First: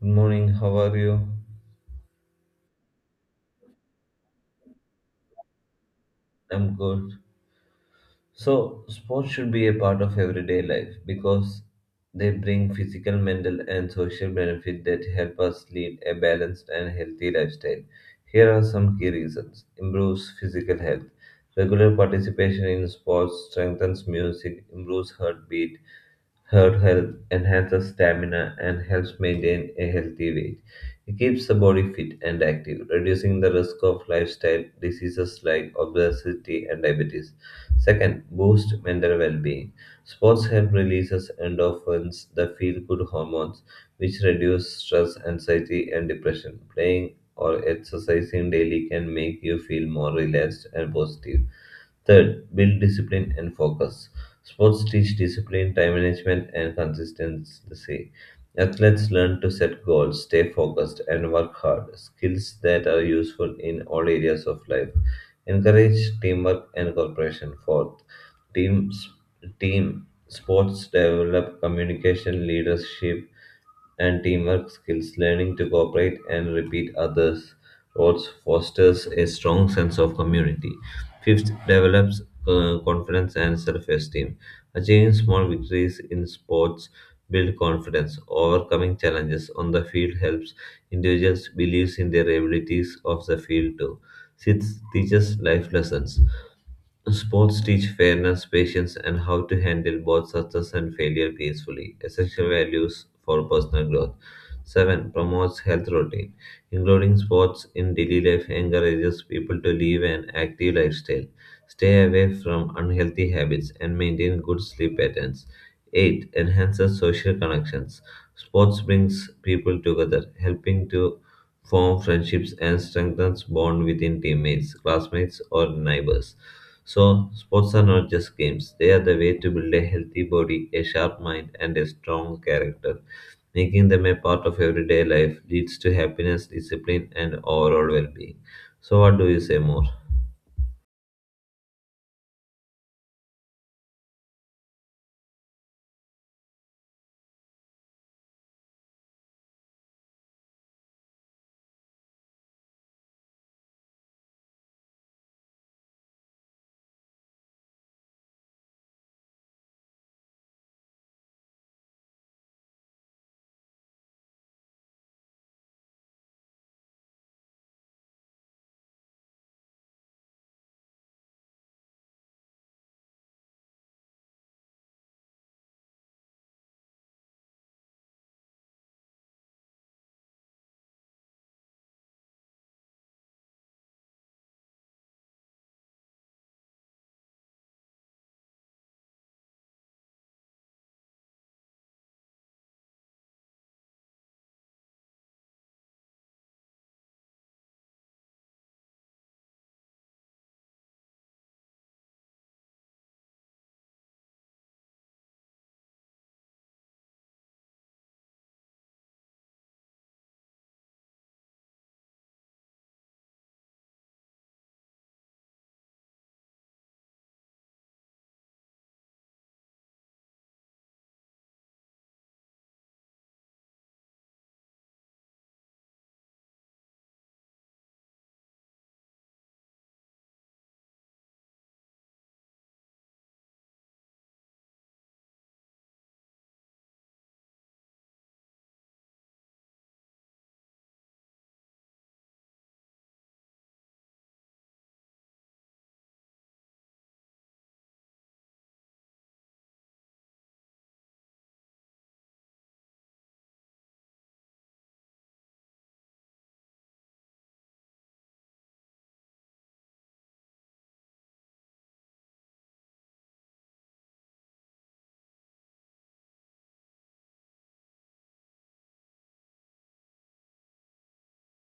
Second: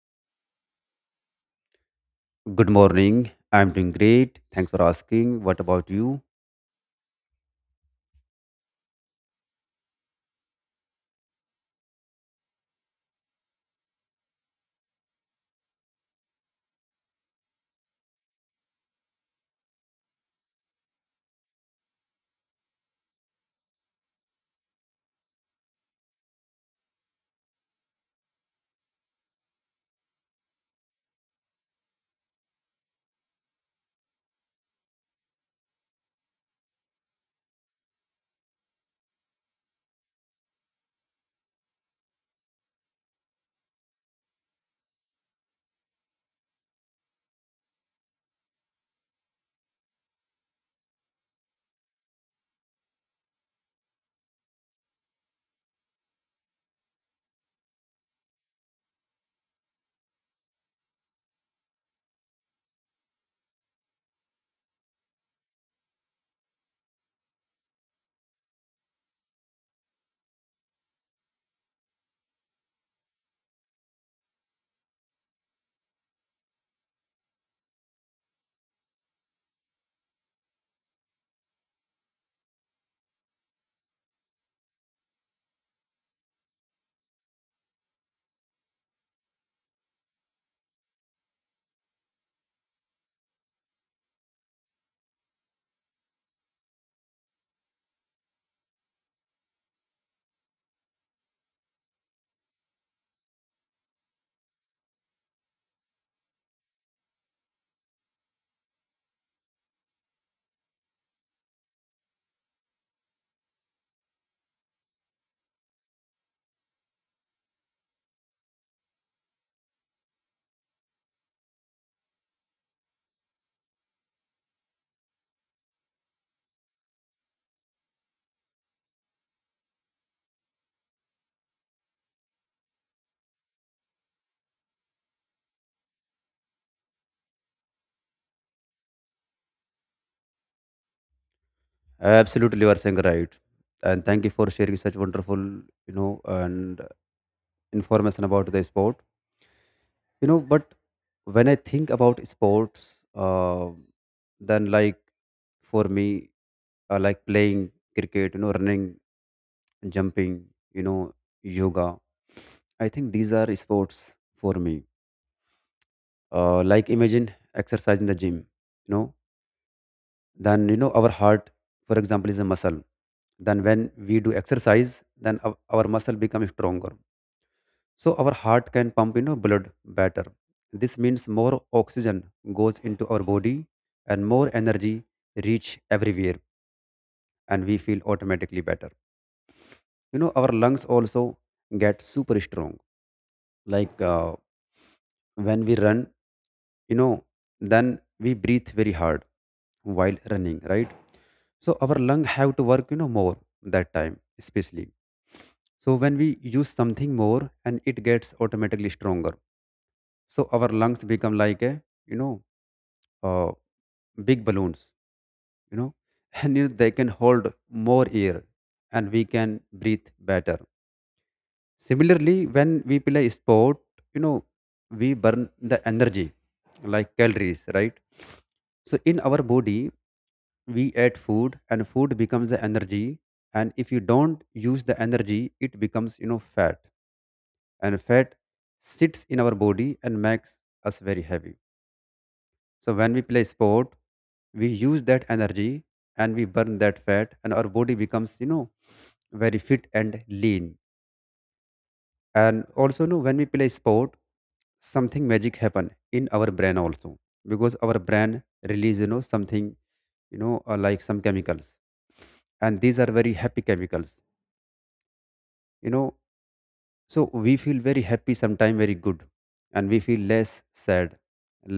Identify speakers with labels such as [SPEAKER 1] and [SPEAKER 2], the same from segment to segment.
[SPEAKER 1] Good morning, how are you?
[SPEAKER 2] Good morning. I'm doing great. Thanks for asking. What about you?
[SPEAKER 1] I'm good. So, sports should be a part of everyday life because they bring physical, mental, and social benefit that help us lead a balanced and healthy lifestyle. Here are some key reasons. Improves physical health. Regular participation in sports strengthens music, improves heartbeat, heart health, enhances stamina and helps maintain a healthy weight. It keeps the body fit and active, reducing the risk of lifestyle diseases like obesity and diabetes. Second, boost mental well-being. Sports help releases endorphins, the feel-good hormones, which reduce stress, anxiety, and depression. Playing or exercising daily can make you feel more relaxed and positive. Third, build discipline and focus. Sports teach discipline, time management, and consistency. Athletes learn to set goals, stay focused, and work hard, skills that are useful in all areas of life. Encourage teamwork and cooperation. Fourth, Teams, team sports develop communication, leadership, and teamwork skills. Learning to cooperate and repeat others' roles fosters a strong sense of community. Fifth, develops confidence and self-esteem. Achieving small victories in sports build confidence. Overcoming challenges on the field helps individuals believe in their abilities of the field too. Sixth, teaches life lessons. Sports teach fairness, patience, and how to handle both success and failure peacefully, essential values for personal growth. 7. Promotes health routine. Including sports in daily life encourages people to live an active lifestyle, stay away from unhealthy habits, and maintain good sleep patterns. 8. Enhances social connections. Sports brings people together, helping to form friendships and strengthens bond within teammates, classmates, or neighbors. So, sports are not just games, they are the way to build a healthy body, a sharp mind, and a strong character. Making them a part of everyday life leads to happiness, discipline, and overall well being. So, what do you say more?
[SPEAKER 2] Absolutely, you are saying right. And thank you for sharing such wonderful, and information about the sport. But when I think about sports, then like for me, I like playing cricket, running, jumping, you know, yoga. I think these are sports for me. Like imagine exercise in the gym, you know. Then you know our heart, for example, is a muscle. Then when we do exercise, then our muscle becomes stronger, so our heart can pump, you know, blood better. This means more oxygen goes into our body and more energy reach everywhere, and we feel automatically better. You know, our lungs also get super strong. Like when we run, you know, then we breathe very hard while running, right? So our lung have to work, you know, more that time especially. So when we use something more, and it gets automatically stronger, so our lungs become like a, you know uh, big balloons, you know, and you know, they can hold more air and we can breathe better. Similarly, when we play sport, you know, we burn the energy like calories, right? So in our body, we add food, and food becomes the energy. And if you don't use the energy, it becomes, you know, fat. And fat sits in our body and makes us very heavy. So when we play sport, we use that energy and we burn that fat, and our body becomes, very fit and lean. And also, you know, when we play sport, something magic happen in our brain also, because our brain release, you know, something like some chemicals, and these are very happy chemicals, you know. So we feel very happy sometime, very good, and we feel less sad,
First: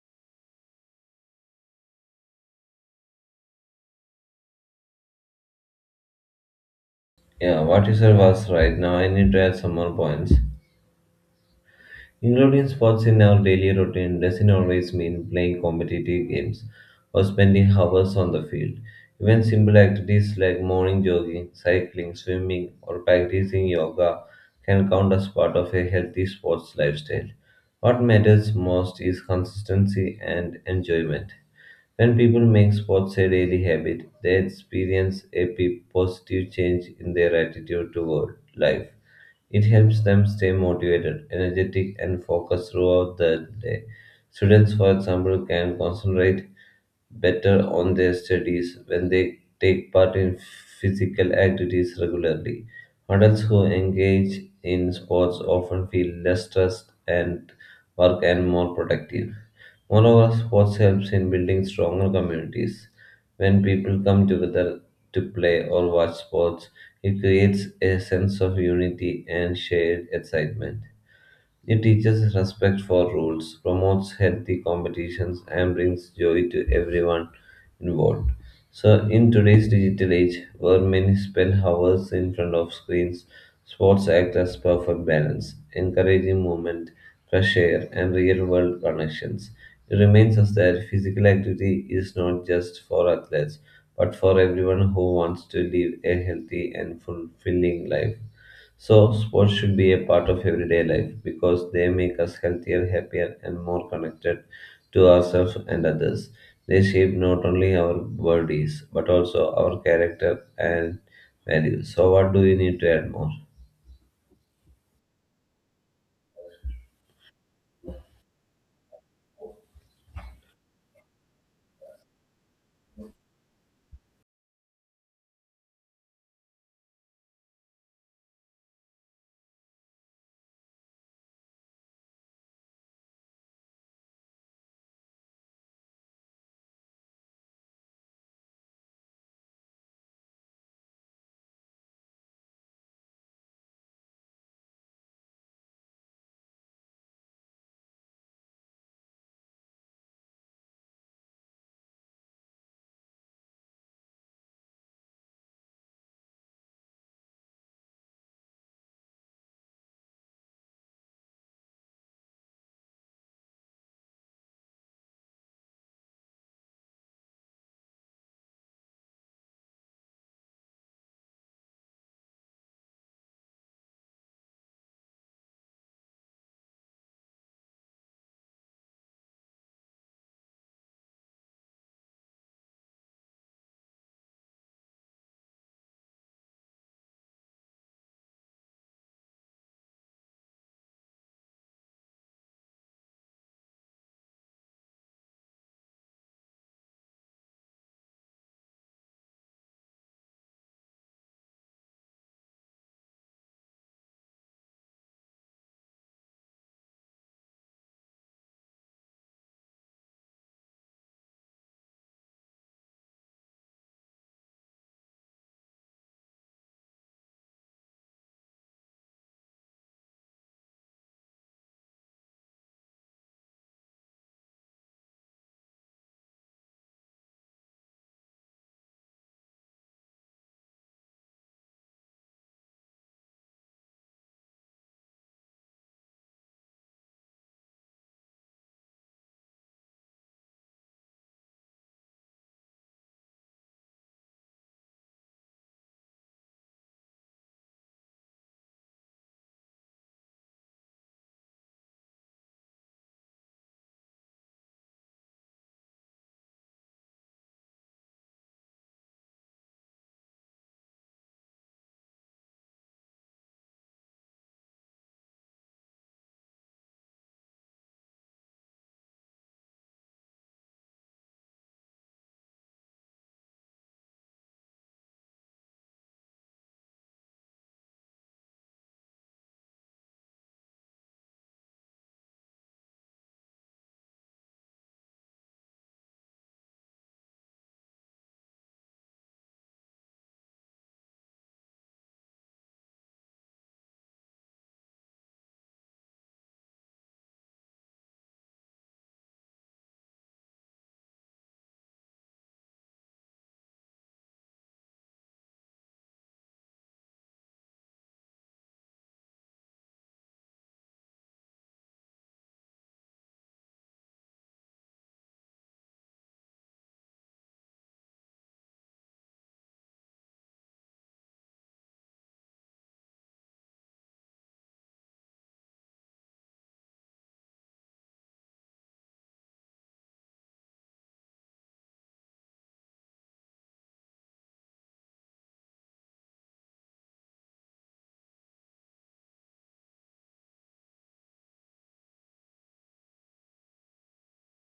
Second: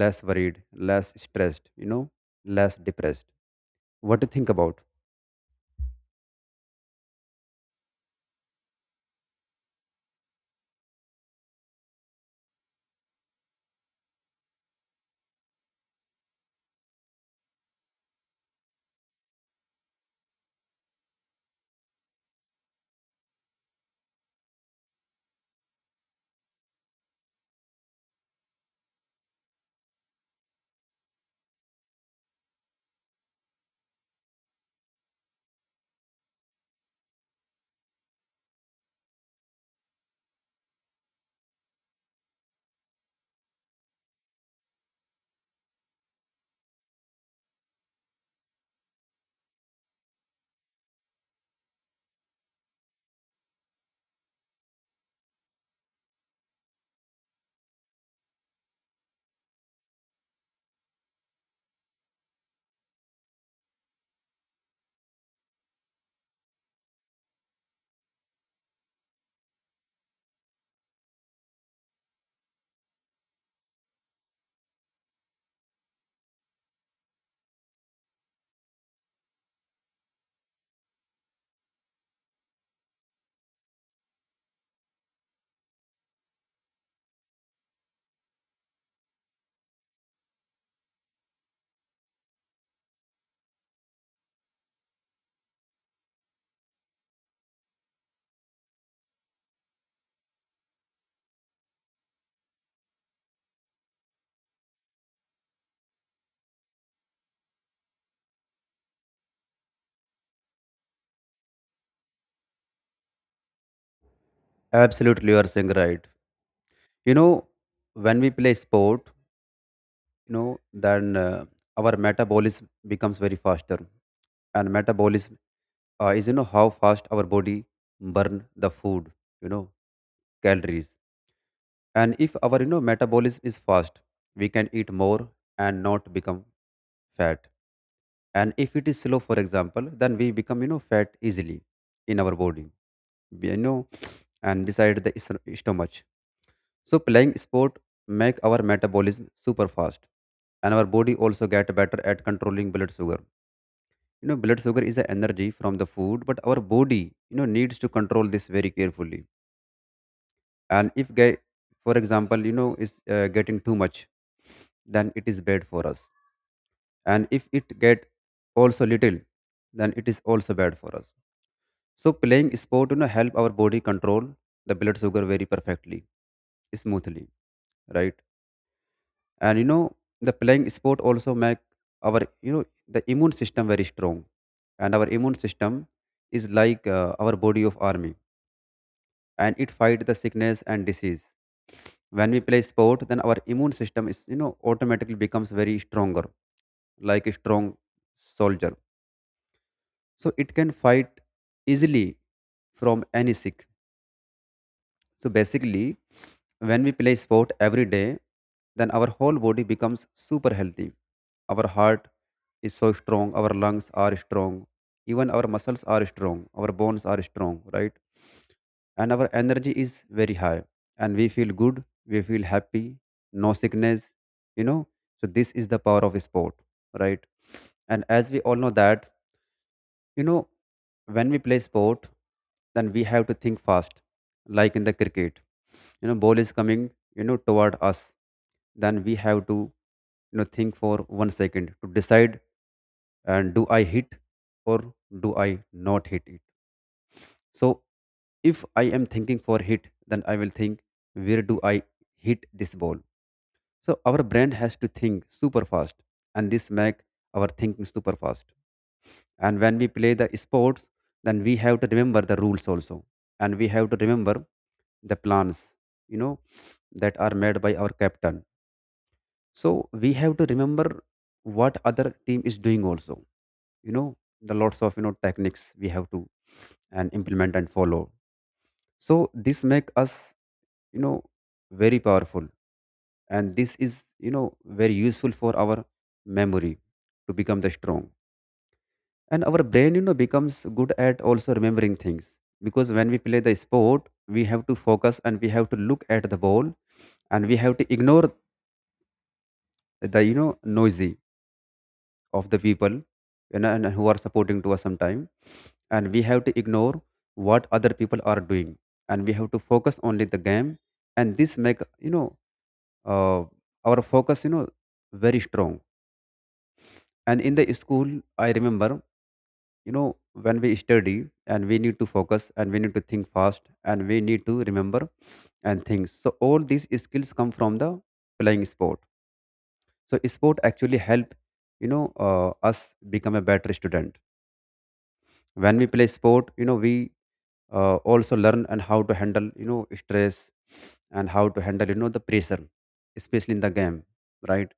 [SPEAKER 2] less worried, less stressed, you know, less depressed. What to think about?
[SPEAKER 1] Yeah, what you said was right. Now, I need to add some more points. Including sports in our daily routine doesn't always mean playing competitive games or spending hours on the field. Even simple activities like morning jogging, cycling, swimming, or practicing yoga can count as part of a healthy sports lifestyle. What matters most is consistency and enjoyment. When people make sports a daily habit, they experience a positive change in their attitude toward life. It helps them stay motivated, energetic, and focused throughout the day. Students, for example, can concentrate better on their studies when they take part in physical activities regularly. Adults who engage in sports often feel less stressed and work and more productive. Moreover, sports helps in building stronger communities. When people come together to play or watch sports, it creates a sense of unity and shared excitement. It teaches respect for rules, promotes healthy competitions, and brings joy to everyone involved. So, in today's digital age, where many spend hours in front of screens, sports act as perfect balance, encouraging movement, fresh air, and real world connections. It reminds us that physical activity is not just for athletes, but for everyone who wants to live a healthy and fulfilling life. So, sports should be a part of everyday life because they make us healthier, happier, and more connected to ourselves and others. They shape not only our bodies but also our character and values. So, what do you need to add more?
[SPEAKER 2] Absolutely, you are saying right. You know, when we play sport, you know, then our metabolism becomes very faster. And metabolism is you know how fast our body burn the food, you know, calories. And if our, you know, metabolism is fast, we can eat more and not become fat. And if it is slow, for example, then we become, you know, fat easily in our body, you know, and beside the stomach. So playing sport make our metabolism super fast, and our body also get better at controlling blood sugar. You know, blood sugar is the energy from the food, but our body, you know, needs to control this very carefully. And if, for example, you know, is getting too much, then it is bad for us. And if it get also little, then it is also bad for us. So playing sport, you know, help our body control the blood sugar very perfectly, smoothly, right? And you know, the playing sport also make our, you know, the immune system very strong. And our immune system is like our body of army, and it fight the sickness and disease. When we play sport, then our immune system is, you know, automatically becomes very stronger, like a strong soldier. So it can fight easily from any sick. So basically, when we play sport every day, then our whole body becomes super healthy. Our heart is so strong, our lungs are strong, even our muscles are strong, our bones are strong, right? And our energy is very high, and we feel good, we feel happy, no sickness, you know. So this is the power of sport, right? And as we all know, that you know, when we play sport, then we have to think fast, like in the cricket. You know, ball is coming, you know, toward us. Then we have to, you know, think for 1 second to decide, and do I hit or do I not hit it? So if I am thinking for hit, then I will think, where do I hit this ball? So our brain has to think super fast, and this make our thinking super fast. And when we play the sports, then we have to remember the rules also, and we have to remember the plans, you know, that are made by our captain. So we have to remember what other team is doing also, you know, the lots of, you know, techniques we have to and implement and follow. So this make us, you know, very powerful. And this is, you know, very useful for our memory to become the strong. And our brain, you know, becomes good at also remembering things. Because when we play the sport, we have to focus, and we have to look at the ball, and we have to ignore the, you know, noisy of the people, you know, and who are supporting to us sometime. And we have to ignore what other people are doing, and we have to focus only the game. And this make, you know uh, our focus, you know, very strong. And in the school, I remember, you know, when we study and we need to focus, and we need to think fast, and we need to remember and things, so all these skills come from the playing sport. So sport actually help, you know, us become a better student. When we play sport, you know, we also learn and how to handle, you know, stress, and how to handle, you know, the pressure, especially in the game, right?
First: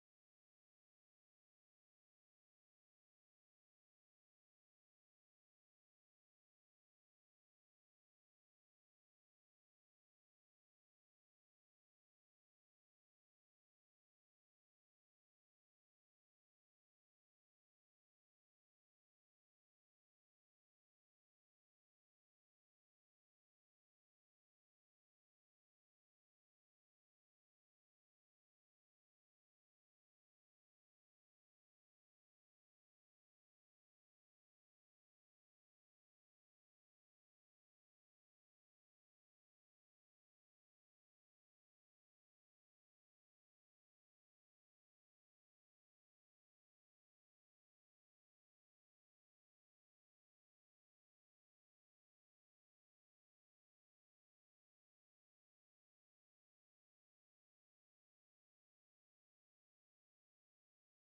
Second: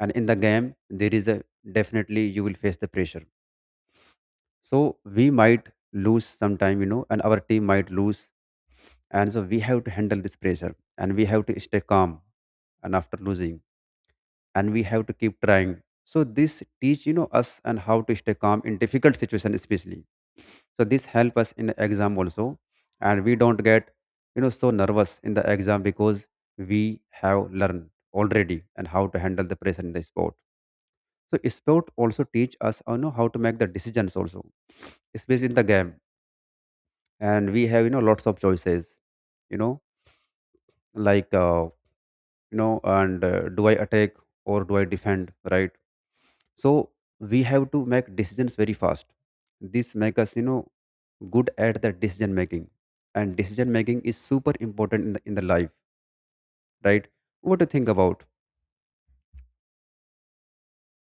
[SPEAKER 2] And in the game, there is a, definitely you will face the pressure. So we might lose sometime, you know, and our team might lose, and so we have to handle this pressure and we have to stay calm. And after losing, and we have to keep trying. So this teach, you know, us and how to stay calm in difficult situation especially. So this help us in the exam also, and we don't get, you know, so nervous in the exam, because we have learned already and how to handle the pressure in the sport. So sport also teach us, you know, how to make the decisions also, especially in the game. And we have, you know, lots of choices, you know, like, you know, and do I attack, or do I defend, right? So we have to make decisions very fast. This make us, you know, good at the decision making. And decision making is super important in the life, right? What do you think about?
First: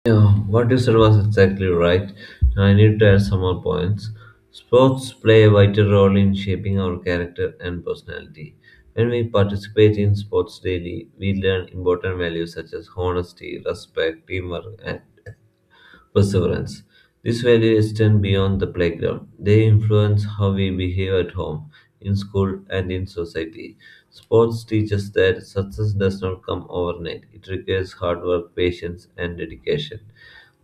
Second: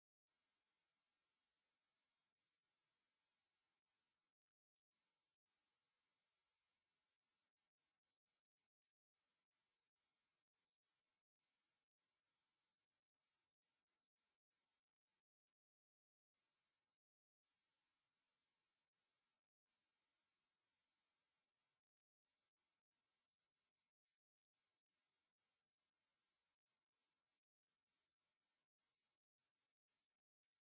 [SPEAKER 1] Yeah, what you said was exactly right. Now I need to add some more points. Sports play a vital role in shaping our character and personality. When we participate in sports daily, we learn important values such as honesty, respect, teamwork, and perseverance. These values extend beyond the playground. They influence how we behave at home, in school, and in society. Sports teaches that success does not come overnight. It requires hard work, patience, and dedication.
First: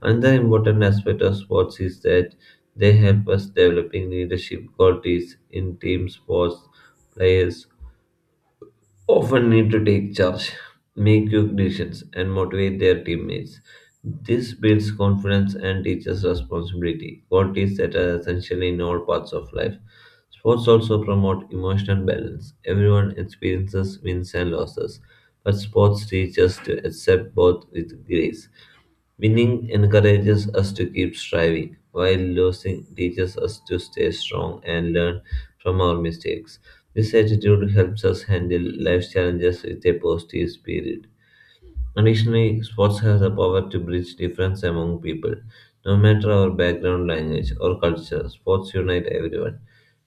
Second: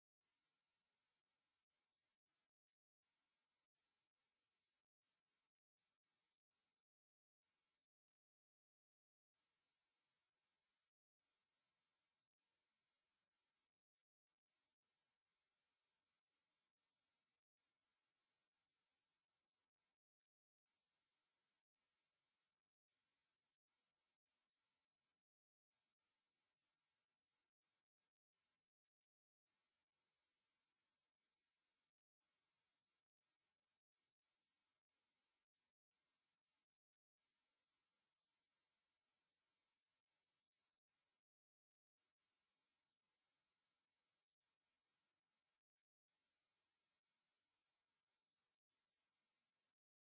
[SPEAKER 1] Another important aspect of sports is that they help us developing leadership qualities in team sports players often need to take charge, make quick decisions, and motivate their teammates. This builds confidence and teaches responsibility, qualities that are essential in all parts of life. Sports also promote emotional balance. Everyone experiences wins and losses, but sports teaches to accept both with grace. Winning encourages us to keep striving, while losing teaches us to stay strong and learn from our mistakes. This attitude helps us handle life's challenges with a positive spirit. Additionally, sports has the power to bridge difference among people. No matter our background, language, or culture, sports unite everyone.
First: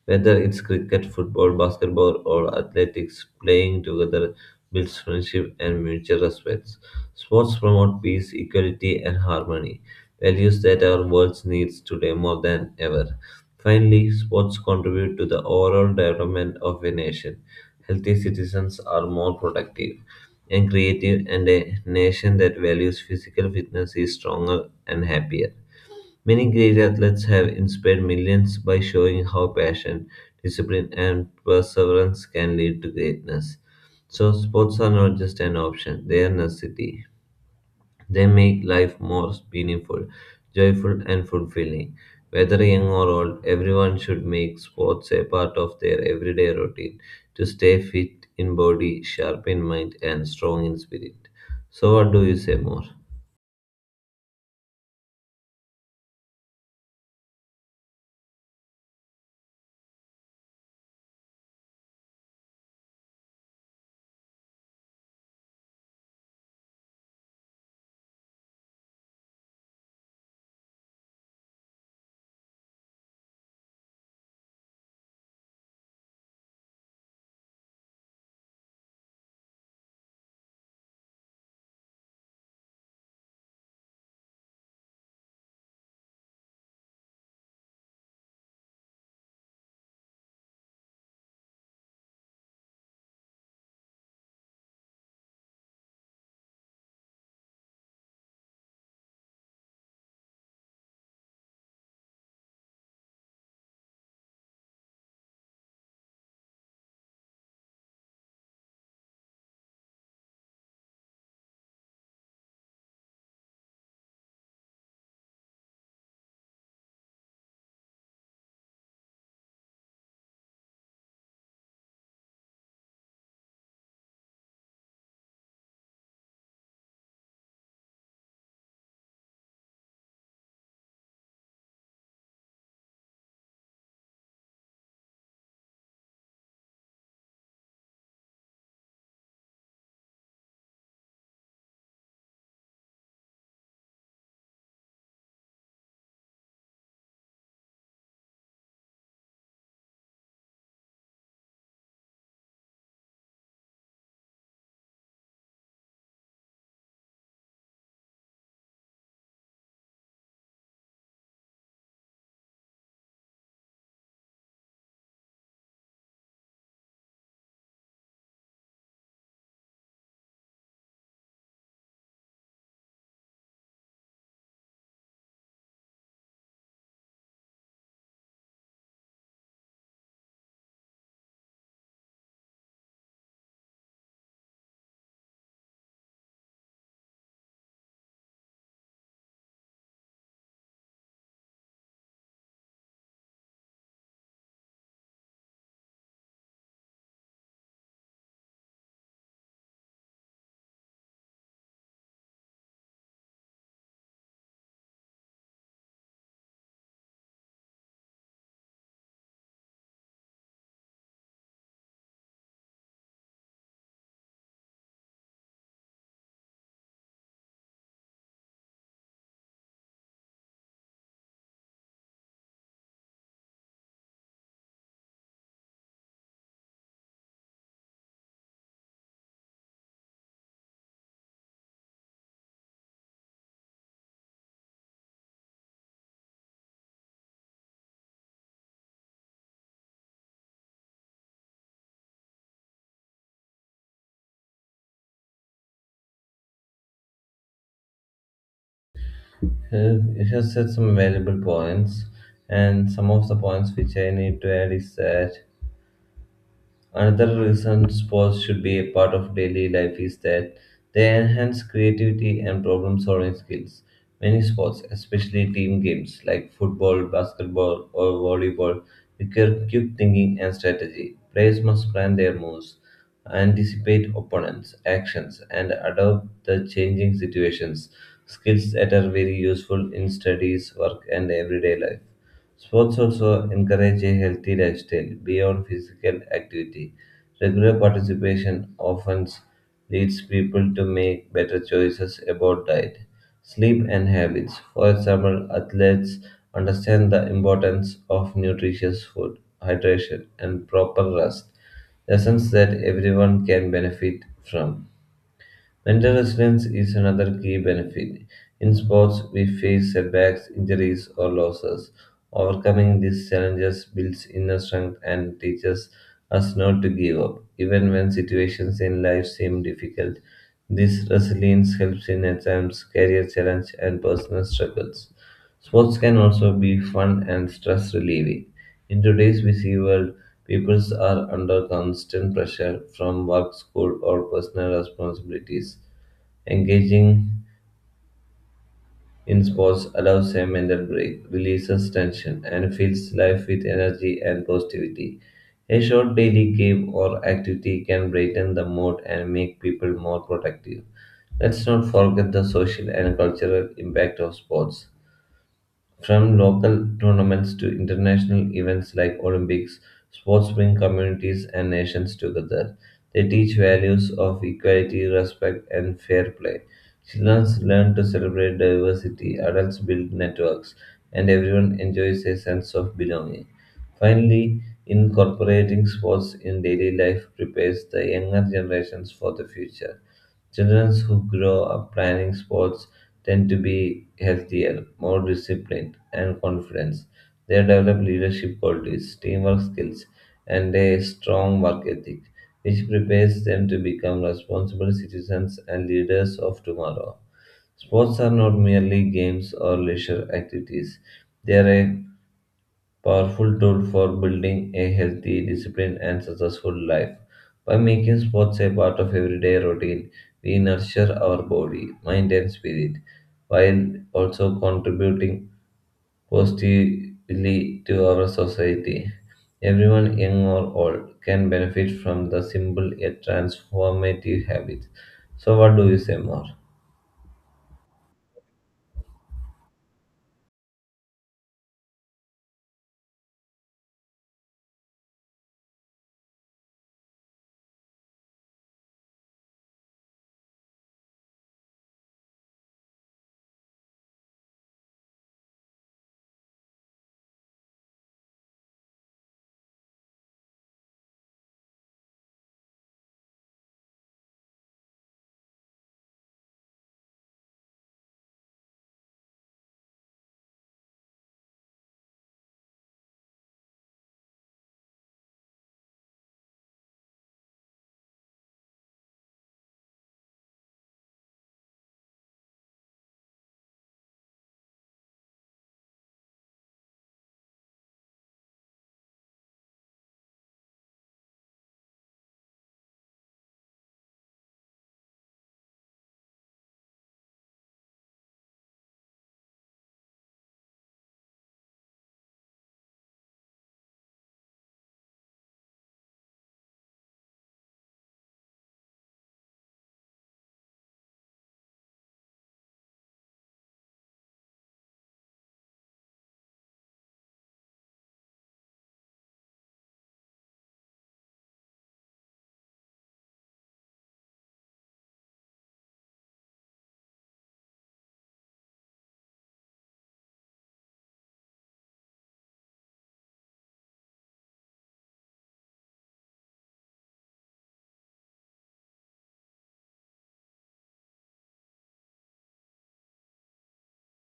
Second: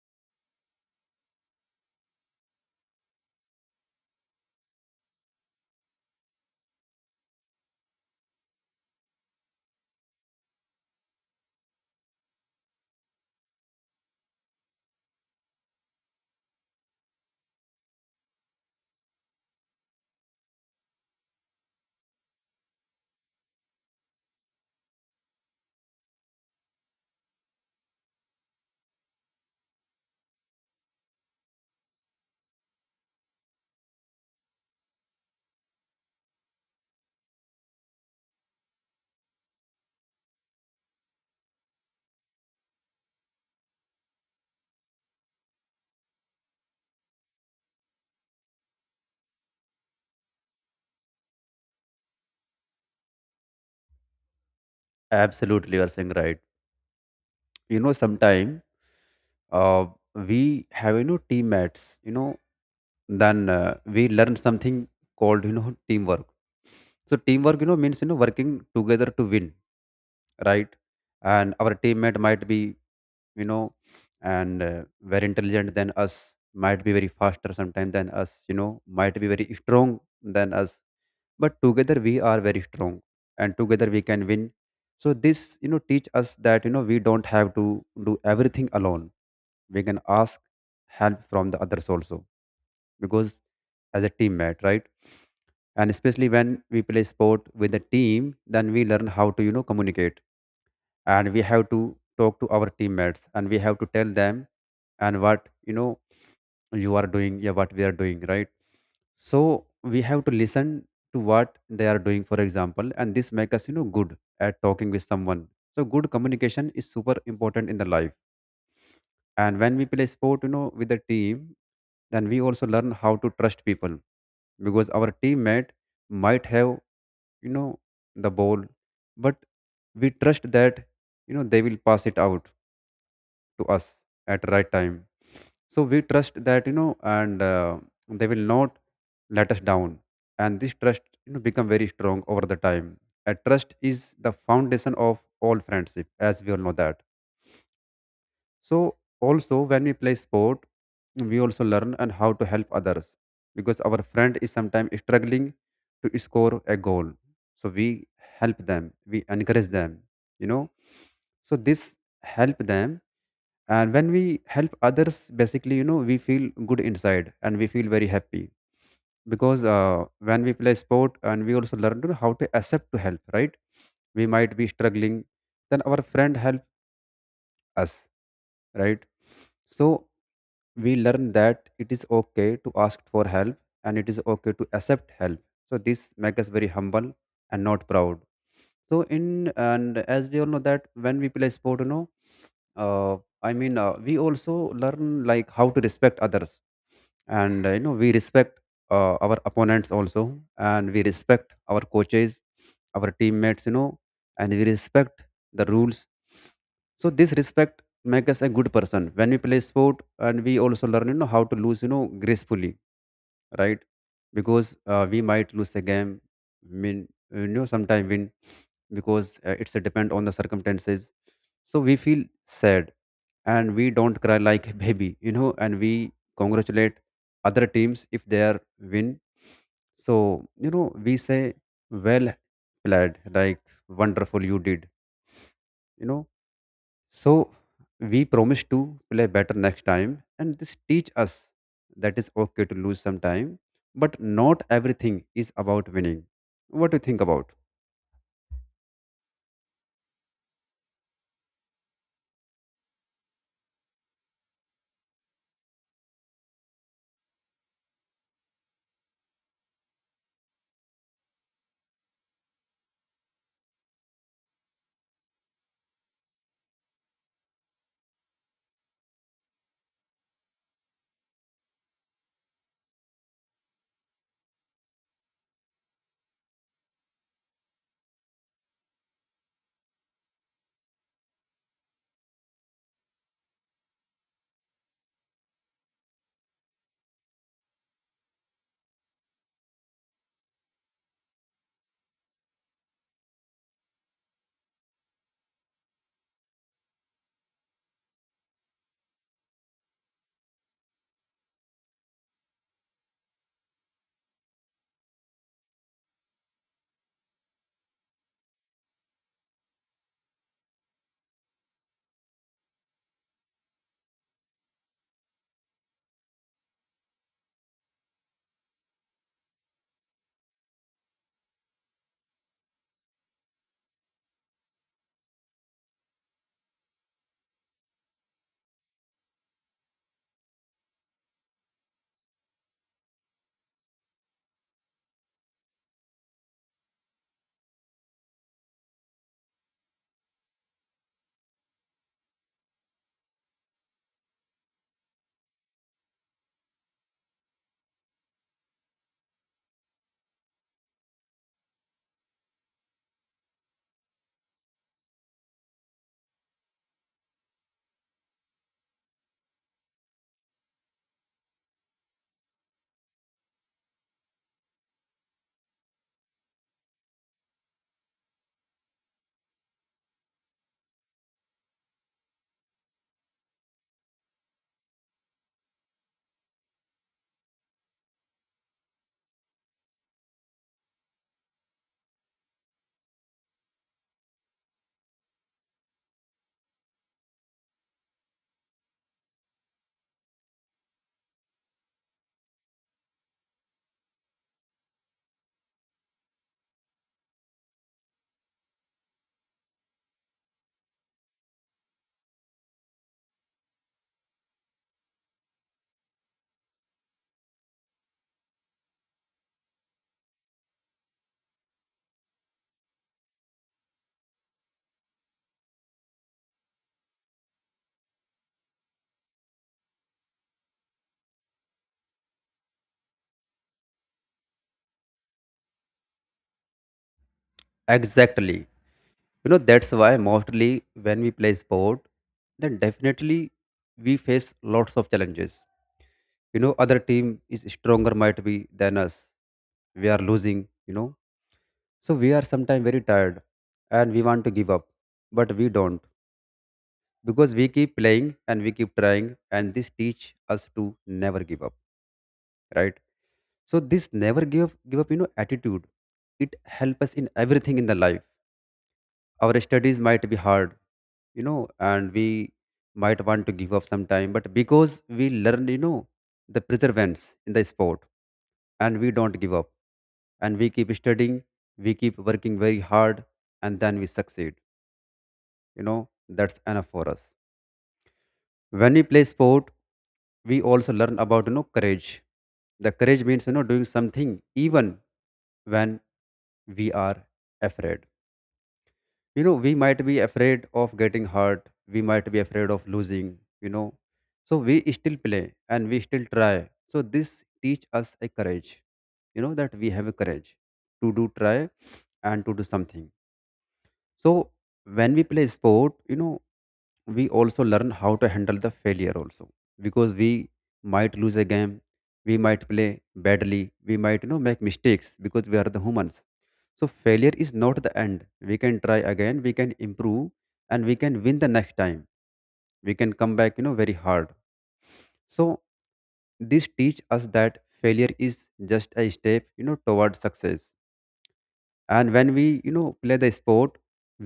[SPEAKER 1] Whether it's cricket, football, basketball, or athletics, playing together builds friendship and mutual respect. Sports promote peace, equality, and harmony, values that our world needs today more than ever. Finally, sports contribute to the overall development of a nation. Healthy citizens are more productive and creative, and a nation that values physical fitness is stronger and happier. Many great athletes have inspired millions by showing how passion, discipline, and perseverance can lead to greatness. So, sports are not just an option, they are necessity. They make life more meaningful, joyful, and fulfilling. Whether young or old, everyone should make sports a part of their everyday routine to stay fit in body, sharp in mind, and strong in spirit. So, what do you say more?
[SPEAKER 2] Absolutely, you are saying right. You know, sometime uh, we have, you know, teammates, you know. Then we learn something called, you know, teamwork. So teamwork, you know, means, you know, working together to win, right? And our teammate might be, you know, and very intelligent than us, might be very faster sometimes than us, you know, might be very strong than us, but together we are very strong, and together we can win. So this, you know, teach us that, you know, we don't have to do everything alone. We can ask help from the others also, because as a teammate, right? And especially when we play sport with a team, then we learn how to, you know, communicate. And we have to talk to our teammates, and we have to tell them and what, you know, you are doing, yeah, what we are doing, right? So we have to listen to what they are doing, for example, and this make us, you know, good at talking with someone. So good communication is super important in the life. And when we play sport, you know, with the team, then we also learn how to trust people. Because our teammate might have, you know, the ball, but we trust that, you know, they will pass it out to us at right time. So we trust that, you know and they will not let us down. And this trust, you know, become very strong over the time. A trust is the foundation of all friendship, as we all know that. So also, when we play sport, we also learn and how to help others. Because our friend is sometimes struggling to score a goal, so we help them, we encourage them, you know. So this help them. And when we help others, basically, you know, we feel good inside, and we feel very happy. Because when we play sport, and we also learn to know how to accept to help, right? We might be struggling, then our friend help us, right? So we learn that it is okay to ask for help, and it is okay to accept help. So this makes us very humble and not proud. So in, and as we all know that when we play sport, you know, I mean, we also learn like how to respect others. And You know we respect our opponents also, and we respect our coaches, our teammates, you know, and we respect the rules. So this respect makes us a good person when we play sport, and we also learn, you know, how to lose, you know, gracefully, right? Because we might lose a game, mean, you know, sometime win, because it's a depend on the circumstances. So we feel sad, and we don't cry like a baby, you know, and we congratulate other teams if they are win. So, you know, we say well played like wonderful you did, you know. So we promise to play better next time, and this teach us that is okay to lose sometime, but not everything is about winning. What do you think about?
[SPEAKER 1] It has said some valuable points, and some of the points which I need to add is that another reason sports should be a part of daily life is that they enhance creativity and problem solving skills. Many sports, especially team games like football, basketball, or volleyball, require quick thinking and strategy. Players must plan their moves, anticipate opponents' actions, and adapt the changing situations. Skills that are very useful in studies, work, and everyday life. Sports also encourage a healthy lifestyle beyond physical activity. Regular participation often leads people to make better choices about diet, sleep, and habits. For example, athletes understand the importance of nutritious food, hydration, and proper rest, lessons that everyone can benefit from. Mental resilience is another key benefit. In sports, we face setbacks, injuries, or losses. Overcoming these challenges builds inner strength and teaches us not to give up, even when situations in life seem difficult. This resilience helps in exams, career challenge, and personal struggles. Sports can also be fun and stress relieving. In today's busy world, people are under constant pressure from work, school, or personal responsibilities. Engaging in sports allows a mental break, releases tension, and fills life with energy and positivity. A short daily game or activity can brighten the mood and make people more productive. Let's not forget the social and cultural impact of sports. From local tournaments to international events like Olympics, sports bring communities and nations together. They teach values of equality, respect, and fair play. Children learn to celebrate diversity, adults build networks, and everyone enjoys a sense of belonging. Finally, incorporating sports in daily life prepares the younger generations for the future. Children who grow up planning sports tend to be healthier, more disciplined, and confident. They develop leadership qualities, teamwork skills, and a strong work ethic, which prepares them to become responsible citizens and leaders of tomorrow. Sports are not merely games or leisure activities, they are a powerful tool for building a healthy, disciplined, and successful life. By making sports a part of everyday routine, we nurture our body, mind, and spirit, while also contributing positively to our society. Everyone, young or old, can benefit from the simple yet transformative habits. So, what do you say more?
[SPEAKER 2] Exactly, you know, that's why mostly when we play sport, then definitely we face lots of challenges, you know, other team is stronger might be than us, we are losing, you know. So we are sometimes very tired and we want to give up, but we don't, because we keep playing and we keep trying, and this teach us to never give up, right? So this never give up, give up, you know, attitude it help us in everything in the life. Our studies might be hard, you know, and we might want to give up sometime, but because we learn, you know, the perseverance in the sport, and we don't give up, and we keep studying, we keep working very hard, and then we succeed, you know. That's enough for us. When we play sport, we also learn about, you know, courage. The courage means, you know, doing something even when we are afraid. You know, we might be afraid of getting hurt, we might be afraid of losing, you know. So we still play and we still try. So this teach us a courage, you know, that we have a courage to do try and to do something. So when we play sport, you know, we also learn how to handle the failure also, because we might lose a game, we might play badly, we might, you know, make mistakes because we are the humans. So failure is not the end. We can try again, we can improve, and we can win the next time. We can come back, you know, very hard. So this teach us that failure is just a step, you know, towards success. And when we, you know, play the sport,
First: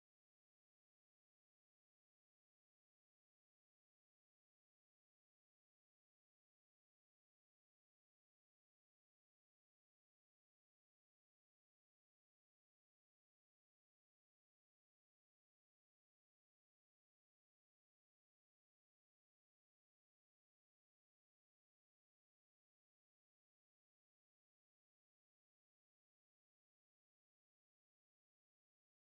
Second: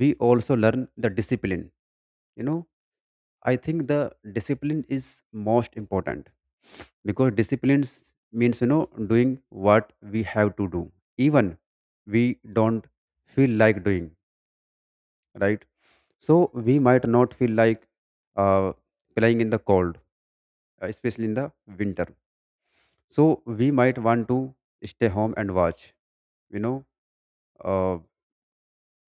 [SPEAKER 2] we also learn the discipline, you know. I think the discipline is most important, because discipline means, you know, doing what we have to do even we don't feel like doing, right? So we might not feel like uh, playing in the cold, especially in the winter. So we might want to stay home and watch, you know, uh,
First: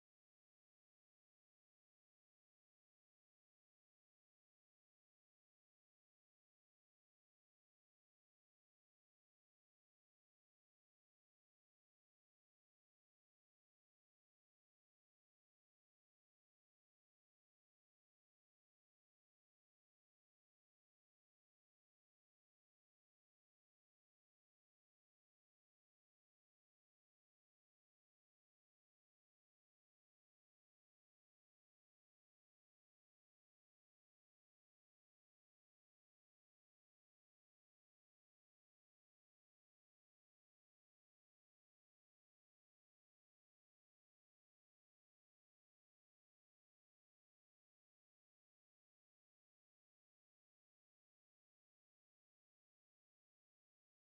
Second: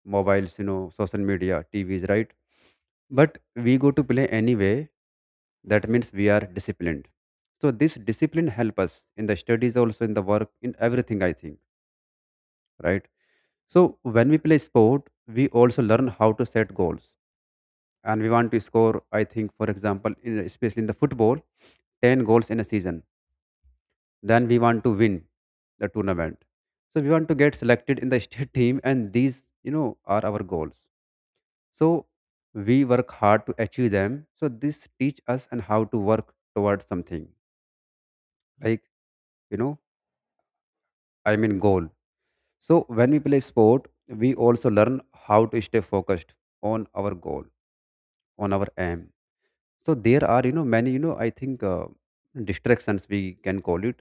[SPEAKER 2] mobiles, you know, social media, TVs, right? But we go to play anyway. That means we are disciplined. So this discipline help us in the studies, also in the work, in everything, I think, right? So when we play sport, we also learn how to set goals, and we want to score. I think, for example, in, especially in the football, 10 goals in a season. Then we want to win the tournament. So we want to get selected in the state team, and these, you know, are our goals. So we work hard to achieve them. So this teach us and how to work towards something like, you know, goal. So when we play sport, we also learn how to stay focused on our goal, on our aim. So there are, you know, many, you know, I think, distractions we can call it,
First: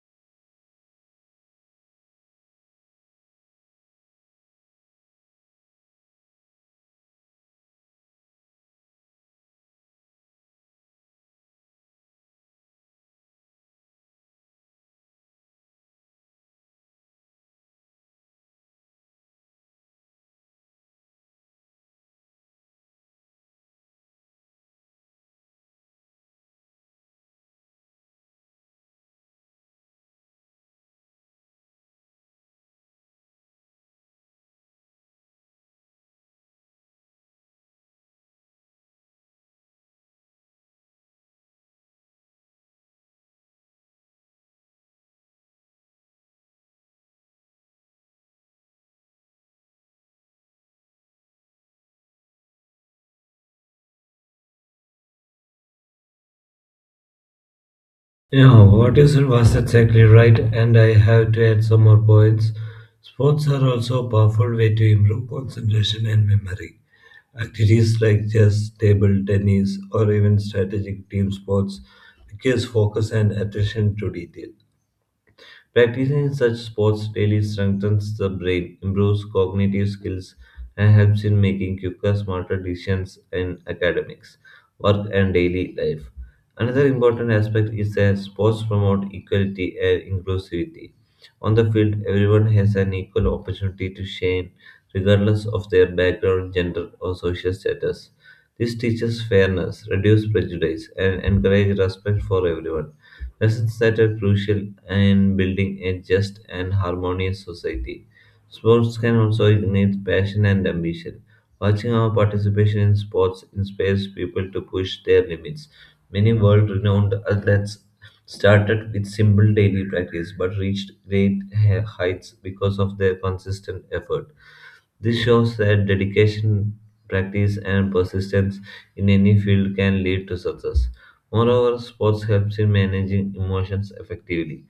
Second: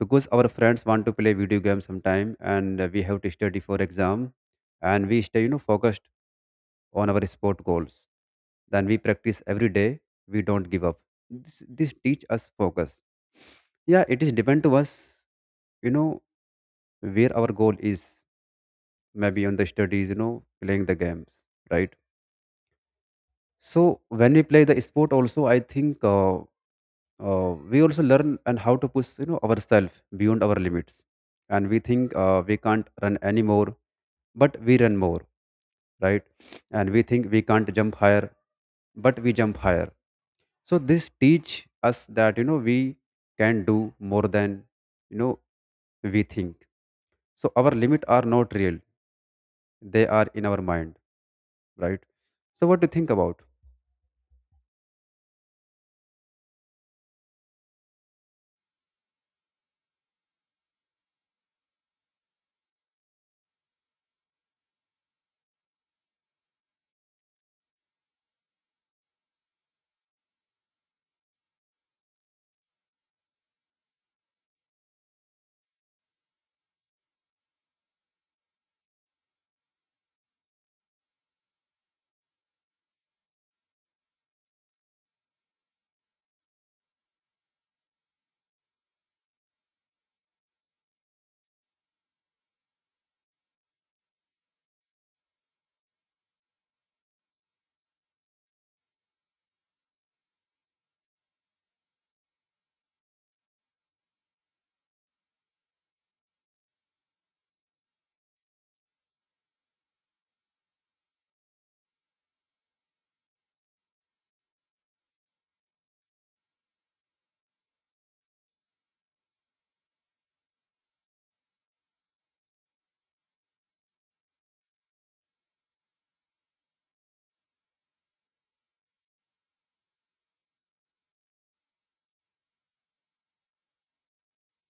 [SPEAKER 2] because our friends want to play video games sometime and we have to study for exam, and we stay, you know, focused on our sport goals. Then we practice every day. We don't give up. This teach us focus. Yeah, it is depend to us, you know, where our goal is. Maybe on the studies, you know, playing the games, right? So when we play the sport, also I think we also learn and how to push, you know, ourselves beyond our limits. And we think we can't run anymore, but we run more, right? And we think we can't jump higher, but we jump higher. So this teach us that, you know, we can do more than, you know, we think. So our limit are not real, they are in our mind, right? So what do you think about?
[SPEAKER 1] Yeah, what you said was exactly right, and I have to add some more points. Sports are also a powerful way to improve concentration and memory. Activities like chess, table tennis, or even strategic team sports requires focus and attention to detail. Practicing such sports daily strengthens the brain, improves cognitive skills, and helps in making quicker, smarter decisions in academics, work, and daily life. Another important aspect is that sports promote equality and inclusivity. On the field, everyone has an equal opportunity to shine, regardless of their background, gender, or social status. This teaches fairness, reduces prejudice, and encourages respect for everyone. Lessons that are crucial in building a just and harmonious society. Sports can also ignite passion and ambition. Watching our participation in sports inspires people to push their limits. Many world renowned athletes started with simple daily practice but reached great heights because of their consistent effort. This shows that dedication, practice, and persistence in any field can lead to success. Moreover, sports helps in managing emotions effectively.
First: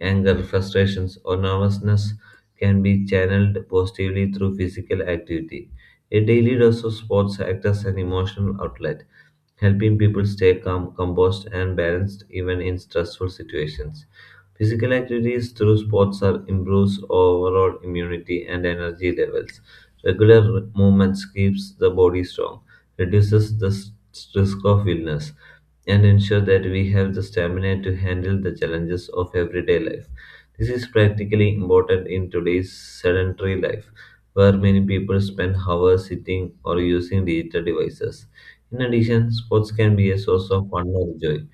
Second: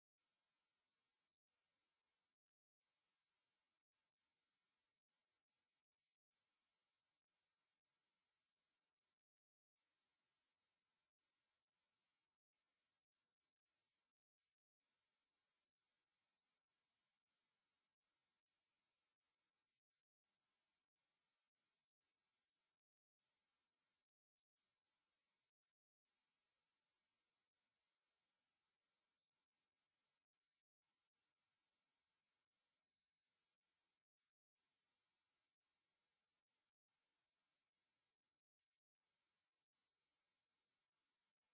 [SPEAKER 1] Anger, frustrations, or nervousness can be channeled positively through physical activity. A daily dose of sports acts as an emotional outlet, helping people stay calm, composed, and balanced even in stressful situations. Physical activities through sports are improves overall immunity and energy levels. Regular movements keeps the body strong, reduces the risk of illness, and ensure that we have the stamina to handle the challenges of everyday life. This is practically important in today's sedentary life, where many people spend hours sitting or using digital devices. In addition, sports can be a source of wonder joy,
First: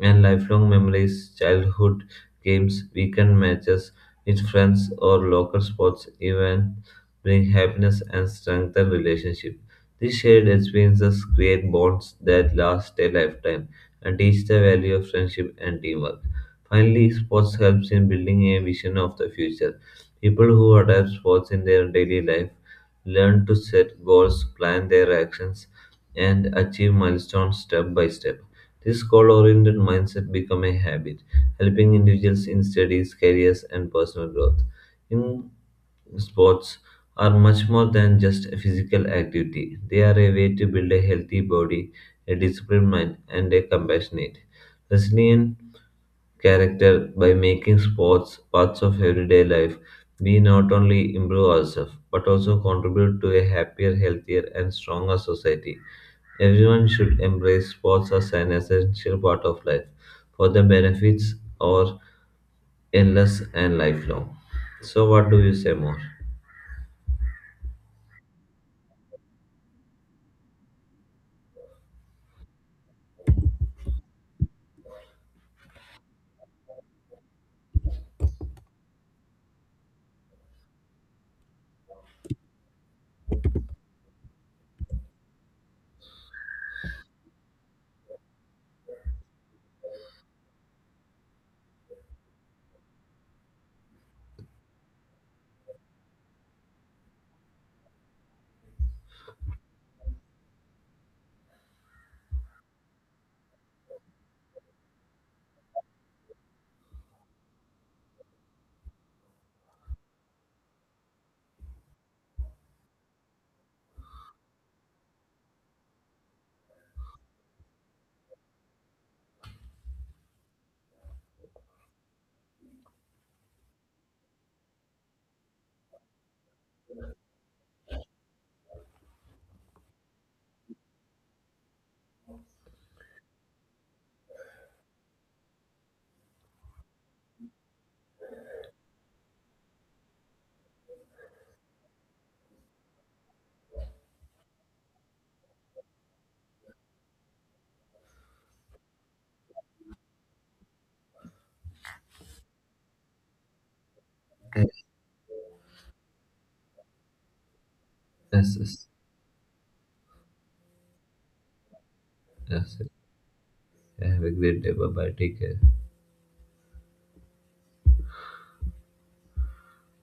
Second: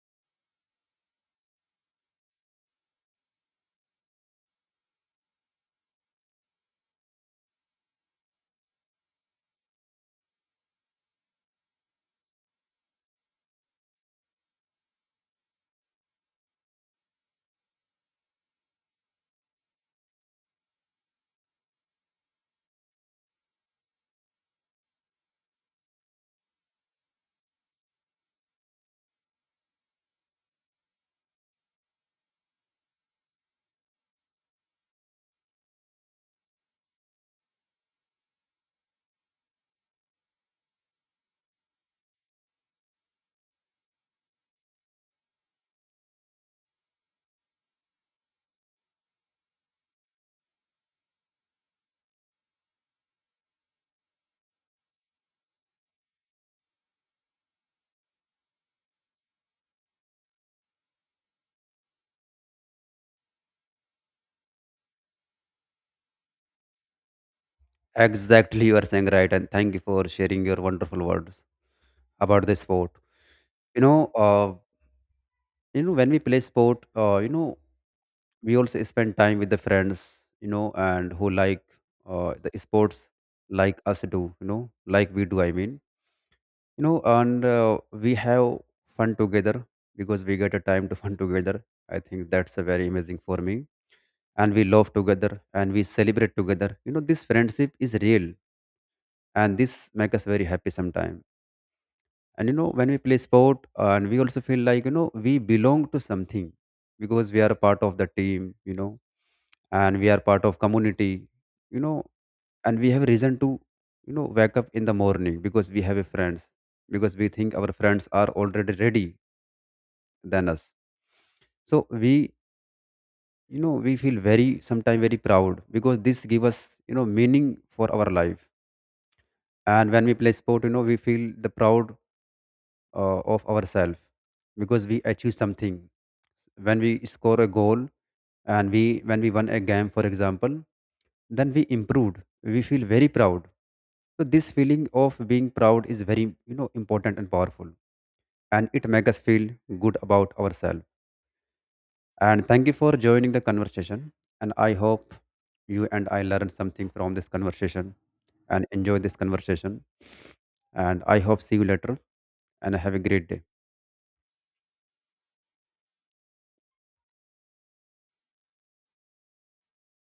[SPEAKER 1] and lifelong memories. Childhood games, weekend matches with friends, or local sports events bring happiness and strengthen relationships. These shared experiences create bonds that last a lifetime and teach the value of friendship and teamwork. Finally, sports helps in building a vision of the future. People who adapt sports in their daily life learn to set goals, plan their actions, and achieve milestones step by step. This goal oriented mindset become a habit, helping individuals in studies, careers, and personal growth. In sports, are much more than just a physical activity. They are a way to build a healthy body, a disciplined mind, and a compassionate, resilient character. By making sports parts of everyday life, we not only improve ourselves but also contribute to a happier, healthier, and stronger society. Everyone should embrace sports as an essential part of life for the benefits are endless and lifelong. So, what do you say more?
[SPEAKER 2] Exactly, you are saying right, and thank you for sharing your wonderful words about the sport. You know, you know when we play sport, you know, we also spend time with the friends, you know, and who like the sports like us do, you know, like we do, you know. And we have fun together, because we get a time to fun together. I think that's a very amazing for me. And we love together and we celebrate together, you know, this friendship is real, and this make us very happy sometimes. And you know, when we play sport, and we also feel like, you know, we belong to something, because we are a part of the team, you know, and we are part of community, you know. And we have reason to, you know, wake up in the morning, because we have a friends, because we think our friends are already ready than us. So we, you know, we feel very sometimes very proud, because this give us, you know, meaning for our life. And when we play sport, you know, we feel the proud of ourselves, because we achieve something. When we score a goal, and we when we won a game, for example, then we improved, we feel very proud. So this feeling of being proud is very, you know, important and powerful, and it makes us feel good about ourselves. And thank you for joining the conversation, and I
[SPEAKER 1] Yes,
[SPEAKER 2] hope you and I learned something from this conversation,
[SPEAKER 1] yes,
[SPEAKER 2] and
[SPEAKER 1] yes.
[SPEAKER 2] enjoy this conversation, and I hope see you later, and
[SPEAKER 1] Yes.
[SPEAKER 2] have a great day.
[SPEAKER 1] Have a great day. Bye bye. Take care.